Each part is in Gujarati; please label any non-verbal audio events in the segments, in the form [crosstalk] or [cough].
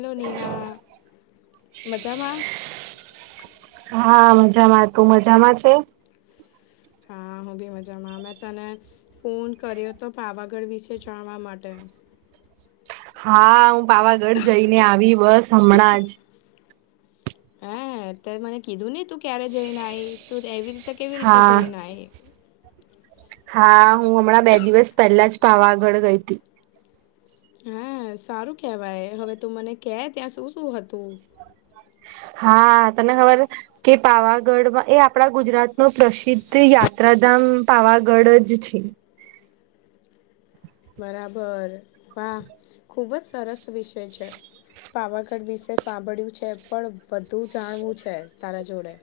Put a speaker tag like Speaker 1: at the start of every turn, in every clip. Speaker 1: લો ને, મજામાં?
Speaker 2: હા, મજામાં. તું મજામાં છે?
Speaker 1: હા, હું બી મજામાં. મે તને ફોન કર્યોતો, પાવાગઢ વિશે જાણવા માટે.
Speaker 2: હા, હું પાવાગઢ જઈને આવી, બસ હમણાંજ.
Speaker 1: હ, તે મને કીધું નઈ, તું ક્યારે જઈને આયી? તું એવી રીતે કેવી રીતે
Speaker 2: હા
Speaker 1: જઈને આયી?
Speaker 2: હા, હું હમણાં બે દિવસ પહેલા જ પાવાગઢ ગઈતી.
Speaker 1: હમ, સારું કેવાય. હવે તું મને કે ત્યાં સુ સુ હતું?
Speaker 2: હા, તને ખબર કે પાવાગઢમાં, એ આપણા ગુજરાતનું પ્રસિદ્ધ યાત્રાધામ પાવાગઢ જ છે.
Speaker 1: બરાબર, વાહ, ખુબજ સરસ વિષય છે. પાવાગઢ વિસે સાંભળ્યું છે, પણ બધુ જાણવું છે, તારા જોડે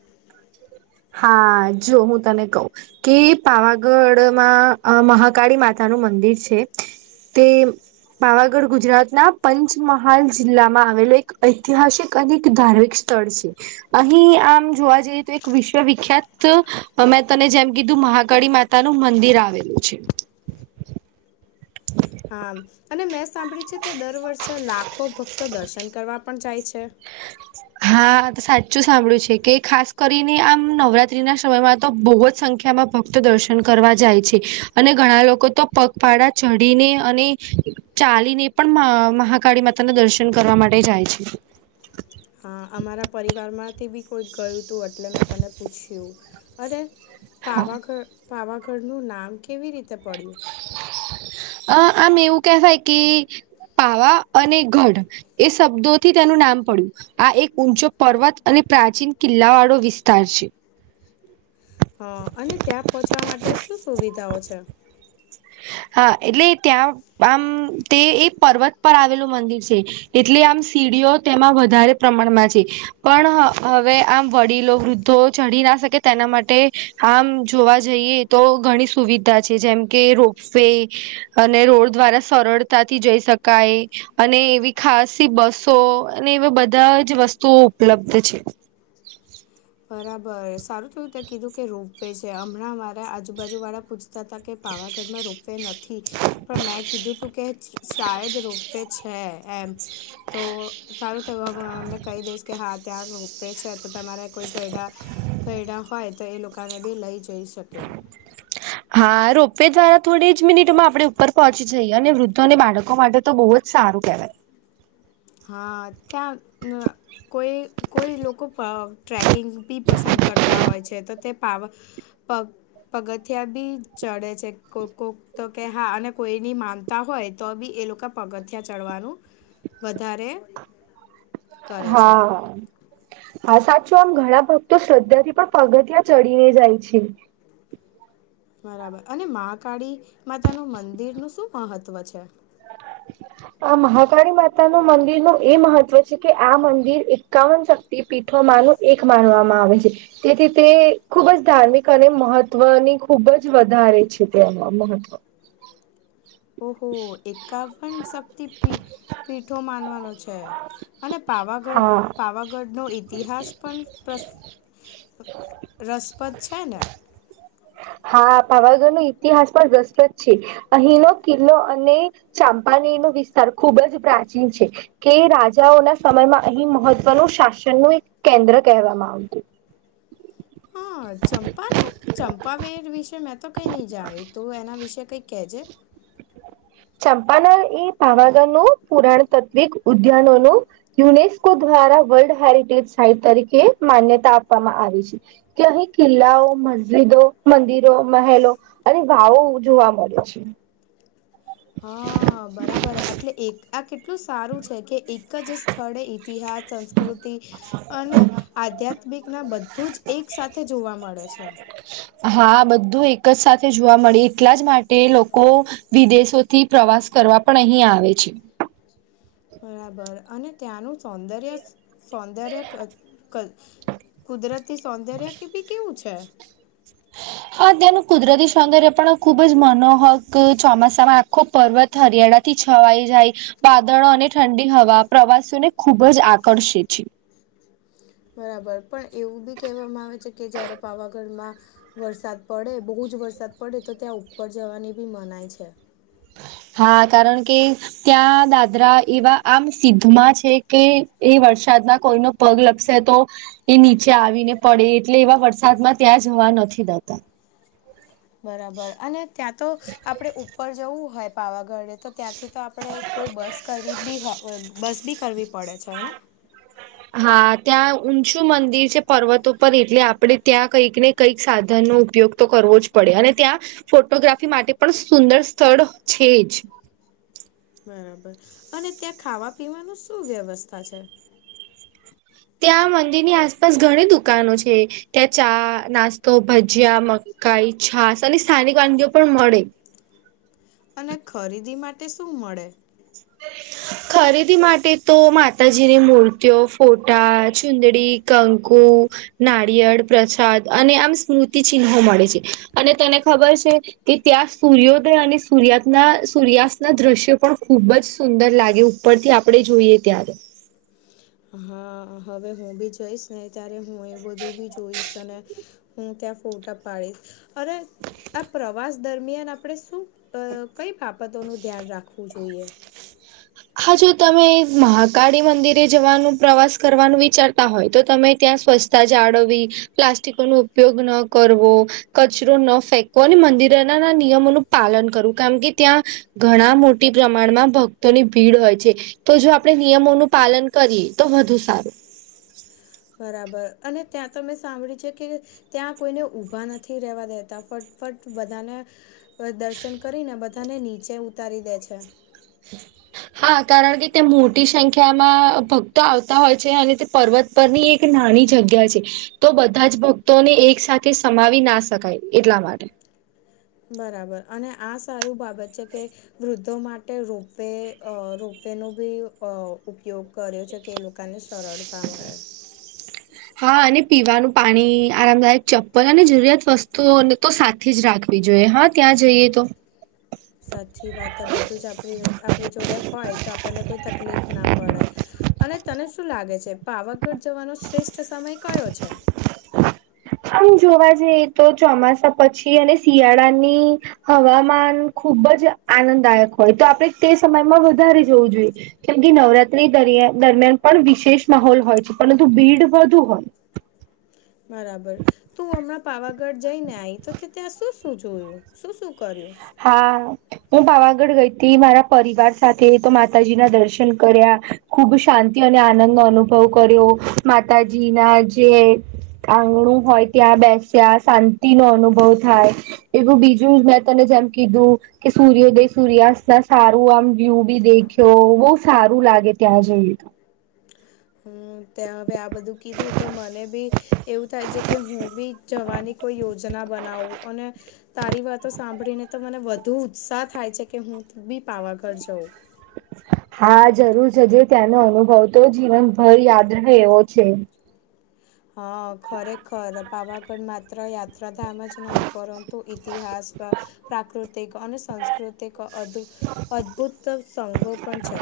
Speaker 2: હા, જો હું તને કહું. કે પાવાગઢમાં અ મહાકાળી માતાનું મંદિર છે, તેમ પાવાગઢ ગુજરાતના પંચમહાલ જિલ્લામાં આવેલુ એક ઐતિહાશીક અને એક ધાર્મિક સ્થળ છે, અહી આમ જોવા જઈએ તો એક વિશ શ્વ વિખ્યાત, અ મેં તને જેમ કીધું, મહાકાળી માતાનું મંદિર આવેલું છે.
Speaker 1: હામ અને મેં સાંભળ્યું છે ત્યાં દર વર્ષે લાખો ભક્તો દર્શન કરવા પણ જાય છે?
Speaker 2: હા, સાચું સાંભળ્યું છે, કે ખાસ કરીને આમ નવરાત્રીના શમયમાં તો બહુ જ સંખ્યામાં ફક્ત દર્શન કરવા જાય છે, અને ઘણા લોકો તો પગપાળા ચઢીને અને ચાલી ને પણ મ મહાકાળી માતાના દર્શન કરવા માટે જાય છે.
Speaker 1: હા, અમારા પરિવારમાંથી બી કોઈક ગયુતું. એટલે મેં તને પૂછ્યું, અરે!
Speaker 2: હા
Speaker 1: પાવાગ, પાવાગઢ નું નામ કેવી રીતે પડ્યું?
Speaker 2: અ આમ એવું કહેવાય કે પાવા અને ગઢ એ સબ્દોથી તેનું નામ પડ્યું. આ એક ઊંચો પર્વત અને પ્રાચીન કિલ્લાવાળો વિસ્તાર છે.
Speaker 1: હા, અને ત્યાં પહોંચવા માટે સુ સુવિધાઓ છે?
Speaker 2: હા, એટલે ત્યાં આમ, તે એ પર્વત પર આવેલું મંદિર છે, એટલે આમ સીડીઓ તેમાં વધારે પ્રમાણમાં છે. પણ હ, હવે આમ, વડીલો વૃદ્ધો ચઢી ના સકે તેના માટે આમ જોવા જઈએ તો ઘણી સુવિધા છે, જેમ કે રોપ વે અને રોડ દ્વારા સરળતાથી જઈ સકાય. અને એવી ખાસી બસો અને એવા બધા જ વસ્તુઓ ઉપલબ્ધ છે.
Speaker 1: બરાબર. સારું થયું તે કીધું કે, રોપ વે છે, હમણાં મારા આજુબાજુ વાળા પુછ તાતા કે પાવાગઢમાં રોપવે નથી, પણ મેં કીધું તું કે છ શાયદ રોપવે છે, એમ, તો સારું થયું, હવ એમને કહી દઈશ કે, હા, ત્યાં રોપવે છે, તો તમારે કોઈ ગયઢા, ગયઢા હોય તો એ લોકાને બી લઈ જઈ શકે.
Speaker 2: હા, રોપવેે દ્વારા થોડી જ મિનિટોમાં આપણે ઉપર પહોંચી જઈએ, અને વૃદ્ધો અને બાળકો માટે તો બહુ અ જ સારું કહેવાય.
Speaker 1: હા, ત્યાં ન કોઈ કોઈ લોકો પા ટ્રેકિંગ બી પસંદ કરતા હોય છે તો તે પાવા પ પગથિયા બી ચડે છે, કોક કોક તો કે, હા, અને કોઈની માનતા હોય તો બી એ લોકા પગથિયાં ચડવાનું વધારે કરે છે
Speaker 2: હા હા, સાચું. આમ ઘણા ભક્તો શ્રદ્ધા થી પણ પગથીયાં ચડીને જાય છે.
Speaker 1: બરાબર, અને મહાકાળી માતાનું મંદિર નું સુ મહત્વ છે?
Speaker 2: [inaudible] આ મહાકાળી માતા નું મંદિર નું એ મહત્વ છે, કે આ મંદિર એકાવન... તે પીઠો માનું એક માનવામાં આવે છે. તેથી તે ખૂબ જ ધાર્મિક અને મહત્વની ખુબ જ વધારે છે, તે એમાં મહત્વ
Speaker 1: ઓહો એકાવન શક્તિ પી પીઠો માનવાનો છે. અને પાવાગઢ
Speaker 2: હા
Speaker 1: પાવાગઢનો ઇતિહાસ પણ [unintelligible] રસપદ છેને!
Speaker 2: હા પાવાગઢ નો ઇતિહાસ પણ રસપ્રદ છે, અહીંનો કિલ્લો અને ચાંપાનેર નો વિસ્તાર ખુબ જ પ્રાચીન છે. કે રાજાઓના સમયમાં અહીં મહત્વનું શાસનનું એક કેન્દ્ર કહેવામાં આવતું.
Speaker 1: હા ચંપાનેર ચંપાવેર વિશે મેં તો કઈ નહી જાણ્યું તું એના વિશે કઈ કે છે?
Speaker 2: ચાંપાનેર એ પાવાગઢ નું પુરાણ તત્વિક ઉદ્યાનો [unintelligible] યુનેસ્કો દ્વારા વર્લ્ડ હેરિટેજ સાઈટ તરીકે માન્યતા આપવામાં આવી છે. તહી કિલ્લાઓ મસ્જિદો મંદિરો, મહેલો, અને વાવો જોવા મળે છે.
Speaker 1: હા બરાબર એટલે એક આ કેટલું સારું છે, કે એક જ સ્થળે ઇતિહાસ સંસ્કૃતિ અને આધ્યાત્મિક ના બધું જ એક સાથે જોવા મળે છે.
Speaker 2: હા બધું એક જ સાથે જોવા મળે એટલા જ માટે લોકો વિદેશો થી પ્રવાસ કરવા પણ અહીં આવે છે.
Speaker 1: બરાબર અને ત્યાંનું સૌંદર્ય સૌંદર્ય કુદરતી સૌંદર્ય કીપી કેવું છે?
Speaker 2: અ અત્યંનું કુદરતી સૌંદર્ય પણ ખુબ જ મનોહક ચોમાસામાં આખો પર્વત હરિયાણા થી છવાઈ જાય વાદળો અને ઠંડી હવા પ્રવાસીઓને ખુબ જ આકર્ષે છે.
Speaker 1: બરાબર પણ એવું બી કહેવામાં આવે છે, કે જયારે પાવાગઢમાં વરસાદ પડે બહુ જ વરસાદ પડે તો ત્યાં ઉપર જવાની બી મનાય છે.
Speaker 2: હા કારણ કે ત્યાં દાદરા એવા આમ સિદ્ધમાં છે, કે એ વરસાદના કોઈનો પગ લગશે તો એ નીચે આવીને પડે એટલે એવા વરસાદમાં ત્યાં જવા નથી દેતા
Speaker 1: બરાબર અને ત્યાં તો આપણે ઉપર જવું હોય પાવાગઢે તો ત્યાંથી તો આપણે કોઈ બસ કરવી બી હો બસ બી કરવી પડે છે, હેને
Speaker 2: હા ત્યાં ઊંચું મંદિર છે, પર્વતો પરર એટલે આપડે ત્યાં કંઈકને કંઈક સાધનનો ઉપયોગ તો કરવો જ પડે અને ત્યાં ફોટોગ્રાફી માટે પણ સુંદર સ્થળ છે, જ
Speaker 1: બરાબર અને ત્યાં ખાવા પીવાનું શું વ્યવસ્થા છે.
Speaker 2: ત્યાં મંદિર ની આસપાસ ઘણી દુકાનો છે. ત્યાં ચા નાસ્તો, ભજીયા, મકાઈ, છાસ અને સ્થાનિક વાનગીઓ પણ મળે
Speaker 1: અને ખરીદી માટે શું મળે
Speaker 2: હ [unintelligible] ખરીદી માટે તો માતાજીની મૂર્તિઓ ફોટા ચુંદડી કંકુ નારિયેળ પ્રસાદ અને આમ સ્મૃતિ ચિહ્નો મળે છે, અને તને ખબર છે. કે ત્યાં સૂર્યોદય અને સૂર્યાના સૂર્યાસ્ત ના દ્રશ્યો પણ ખૂબ જ સુંદર લાગે ઉપરથી આપડણે જોઈએ ત્યારે
Speaker 1: હા હવે હું બી જોઈશ ત્યારે હું એ બધું બી જોઈશ અને હું ત્યાં ફોટા પાડીશ અરે આ પ્રવાસ દરમિયાન આપણે શું કઈ બાબતો નું ધ્યાન રાખવું જોઈએ.
Speaker 2: હા જો તમે મહાકાળી મંદિરે જવાનું પ્રવાસ કરવાનું વિચારતા હોય તો તમે ત્યાં સ્વસ્ જાળવવી પ્લાસ્ટિક નો ઉપયોગ ન કરવો. કચરો ન ફેંકવો અને મંદિરોના ના નિયમોનું પાલન કરવું કામ કે ત્યાં ઘણા મોટી પ્રમાણમાં ભક્તોની ભીડ હોય છે, તો જો આપણે નિયમોનું પાલન કરીએ તો વધુ સારું
Speaker 1: બરાબર અને ત્યાં તો મેં સાંભળ્યું છે, કે ત્યાં કોઈને ઊભા નથી રેવા દેતા ફટફટ બધાને દર્શન કરીને બધાને નીચે ઉતારી દે છે.
Speaker 2: [inaudible] હા કારણ કે ત્યા મોટી સંખ્યામાં ભક્તો આવતા હોય છે, અને તે પર્વત પરની એક નાની જગ્યા છે, તો બધા જ ભક્તોને એક સાથે સમાવી ના શકાય એટલા માટે
Speaker 1: બરાબર અને આ સારું બાબત છે, કે વૃદ્ધો માટે રોપવે રોપવે નો બી ઉપયોગ કર્યો છે, કે એ લોકોને સરળતા મળે
Speaker 2: હા અને પીવાનું પાણી આરામદાયક ચપ્પલ અને જરૂરિયાત વસ્તુઓને તો સાચ થી જ રાખવી જોઈએ હા ત્યાં જઈએ તો
Speaker 1: સાચી વાત બધું જ આપ આપણી જોડે હોય તો આપણને કોઈ તકલીફ ના પડે અને તને શું લાગે છે, પાવાગઢ જવાનો શ્રેષ્ઠ સમય કયો છે.
Speaker 2: આમ જોવા જઈએ તો ચોમાસા પછી અને શિયાળાની હવામાન ખુબ જ આનંદદાયક હોય તો આપડણે તે સમયમાં વધારે જવું જોઈએ. કેમ કે નવરાત્રીરિયા દરમિયાન પણ વિશેષ માહોલ હોય છે, પરંતુ ભીડ વધુ હોય
Speaker 1: બરાબર તું હમણાં પાવાગઢ જઈને આઈ તો ત્યાં શું શું જોયું? શું -શું કરીયું
Speaker 2: હા હું પાવાગઢ ગઈ હતી મારા પરિવાર સાથે તો માતાજી ના દર્શન કર્યા ખૂબ શાંતિ અને આનંદનો અનુભવ કર્યો માતાજી ના જે આંગણું હોય ત્યાં બેસ્યા શાંતિ નો અનુભવ થાય એવું બીજું તને જેમ કીધું કે સૂર્યોદય સૂર્યાસ્ત સારું આમ વ્યુ બી દેખ્યો બહુ સારું લાગે ત્યાં જઈએ તો
Speaker 1: હું ત્યાં હવે આ બધું કીધું તો મને બી એવું થાય છે કે હું બી જવાની કોઈ યોજના બનાવું અને તારી વાતો સાંભળીને તો મને વધુ ઉત્સાહ થાય છે કે હું બી પાવાગઢ જઉં
Speaker 2: હા જરૂર છેજ ત્યાંનો અનુભવ તો જીવનભર યાદ રહે એવો છે
Speaker 1: હા ખરેખર પાવાગઢ માત્ર યાત્રાધામ જ નહી પરંતુ ઇતિહાસ પ્રાકૃતિક અને સાસ્કૃતિક અદભુત સોંગો પણ છે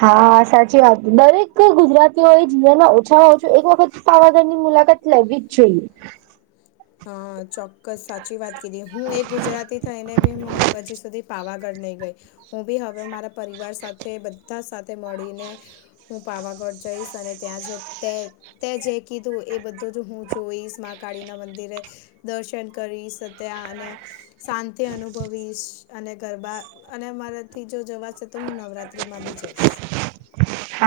Speaker 2: હા સાચી વાત દરેક ગુજરાતીઓ એ જીના ઓછામાં ઓછો એક વખત પાવાગઢ ની મુલાકાત લેવી જ જોઈએ
Speaker 1: હા ચોક્કસ સાચી વાત કીધી હું એ ગુજરાતી થઈને બી હું હજી સુધી પાવાગઢ નહી ગઈ હું બી હવે મારા પરિવાર સાથે સાથે મળીને હું પાવાગઢ જઈશ અને ત્યાં જે તે તે જે કીધું એ બધો જ હું જો એમા કડી ના મંદિરે દર્શન કરી સત્યા અને શાંતિ અનુભવીશ અને ગરબા અને અ મારાથી જો જવાશે તો હું નવરાત્રી માં બી જઈશ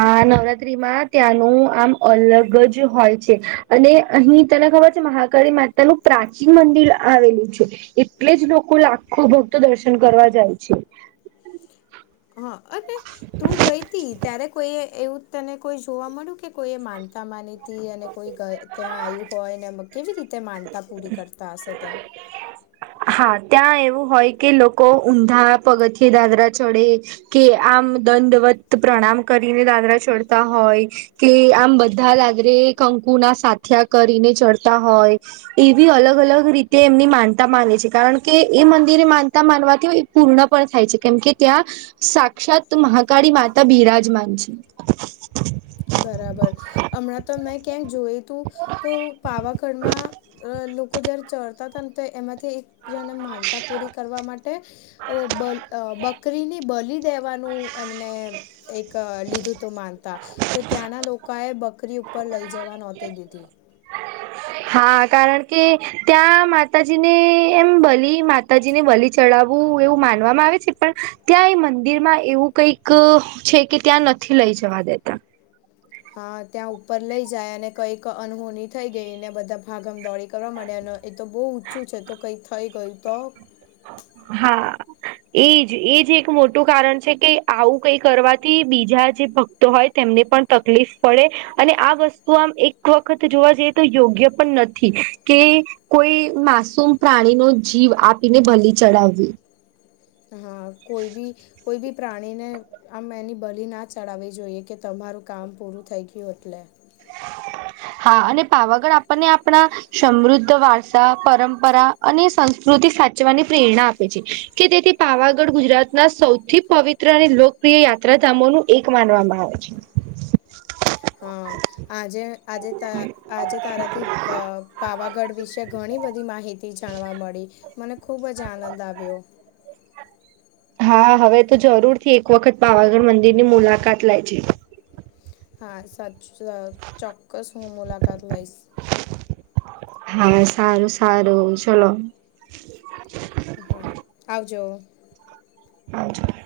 Speaker 2: આ નવરાત્ર્રીમાં ત્યાંનું આમ અલગ જ હોય છે અને અહી તને ખબર છે મહા માતા નું પ્રાચીન મંદિર આવેલું છે એટલે જ લોકો લાખો ભક્તો દર્શન કરવા જાય છે
Speaker 1: હા અને તું ગઈ હતી ત્યારે કોઈ એવું તને કોઈ જોવા મળ્યું કે કોઈ માનતા માનીતી અને કોઈ ત્યાં આયુ કોય ને કેવી રીતે માનતા પૂરી કરતા હશે ત્યાં
Speaker 2: હા ત્યાં એવું હોય કે લોકો ઊંધા પગથ દાદરા ચડે કે આમ દડવત પ્રણામ કરીને દાદરા ચડતા હોય કે આમ બધા દાદરે કંકુ ના સાથીયા કરીને ચડતા હોય એવી અલગ અલગ રીતે એમની માનતા માને છે. કારણ કે એ મંદિરે માનતા માનવાથી એ પૂર્ણ પણ થાય છે કેમ કે ત્યાં સાક્ષાત મહાકાળી માતા બિરાજમાન છે.
Speaker 1: બરાબર હમણાં તો મેં ક્યાંક જોયું તું તો પાવાગઢ લોકો જયારે ચઢતા હતા ને એમાંથી એક જેને માનતા પૂરી કરવા માટે બકરીને બલી દેવાનું એમને એક લીધું તો માનતા તો ત્યાંના લોકો એ બકરી ઉપર લઈ જવા નહોતી દીધી
Speaker 2: હા કારણ કે ત્યાં માતાજી ને એમ બલી માતાજી ને બલી ચડાવવું એવું માનવામાં આવે છે પણ ત્યાં એ મંદિરમાં એવું કંઈક છે કે ત્યાં નથી નથી લઈ જવા દેતા
Speaker 1: હા ત્યાં ઉપર લઈ જાય અને કંઈક અનહોની થઈ ગઈ ને બધા ભાગમ દોડી કરવા માંડયા અને એ તો બહુ ઊંચું છે તો કંઈ થઈ ગયું તો
Speaker 2: હા એજ એજ એક મોટું કારણ છે કે આવું કઈ કરવાથી બીજા જે ભક્તો હોય તેમને પણ તકલીફ પડે અને આ વસ્તુ આમ એક વખત જોવા જઈએ તો યોગ્ય પણ નથી કે કોઈ માસૂમ પ્રાણી નો જીવ આપીને બલી ચડાવવી
Speaker 1: હા કોઈ બી કોઈ બી પ્રાણી ને આમ એની બલી ના ચડાવવી જોઈએ કે તમારું કામ પૂરું થઈ ગયું એટલે
Speaker 2: હા અને પાવાગઢ આપણને આપણા સમૃદ્ધ વારસા પરંપરા અને સંસ્કૃતિ સાચવાની પ્રેરણા આપે છે. કે તેથી પાવાગઢ ગુજરાતના સૌથી પવિત્ર અને લોકપ્રિય યાત્રાધામો ન એક માનવામાં આવે છે.
Speaker 1: હા આજે આજે ત આજે તારાથી પાવાગઢ વિશે ઘણી બધી માહિતી જાણવા મળી મને ખૂબ જ આનંદ આવ્યો
Speaker 2: હા હવે તો જરૂરથી એક વખત પાવાગઢ મંદિર ની મુલાકાત લેજે
Speaker 1: હા સાચુ ચોક્કસ હું મુલાકાત લઈશ
Speaker 2: હા સારું સારું ચલો
Speaker 1: હા આવજો
Speaker 2: [unintelligible]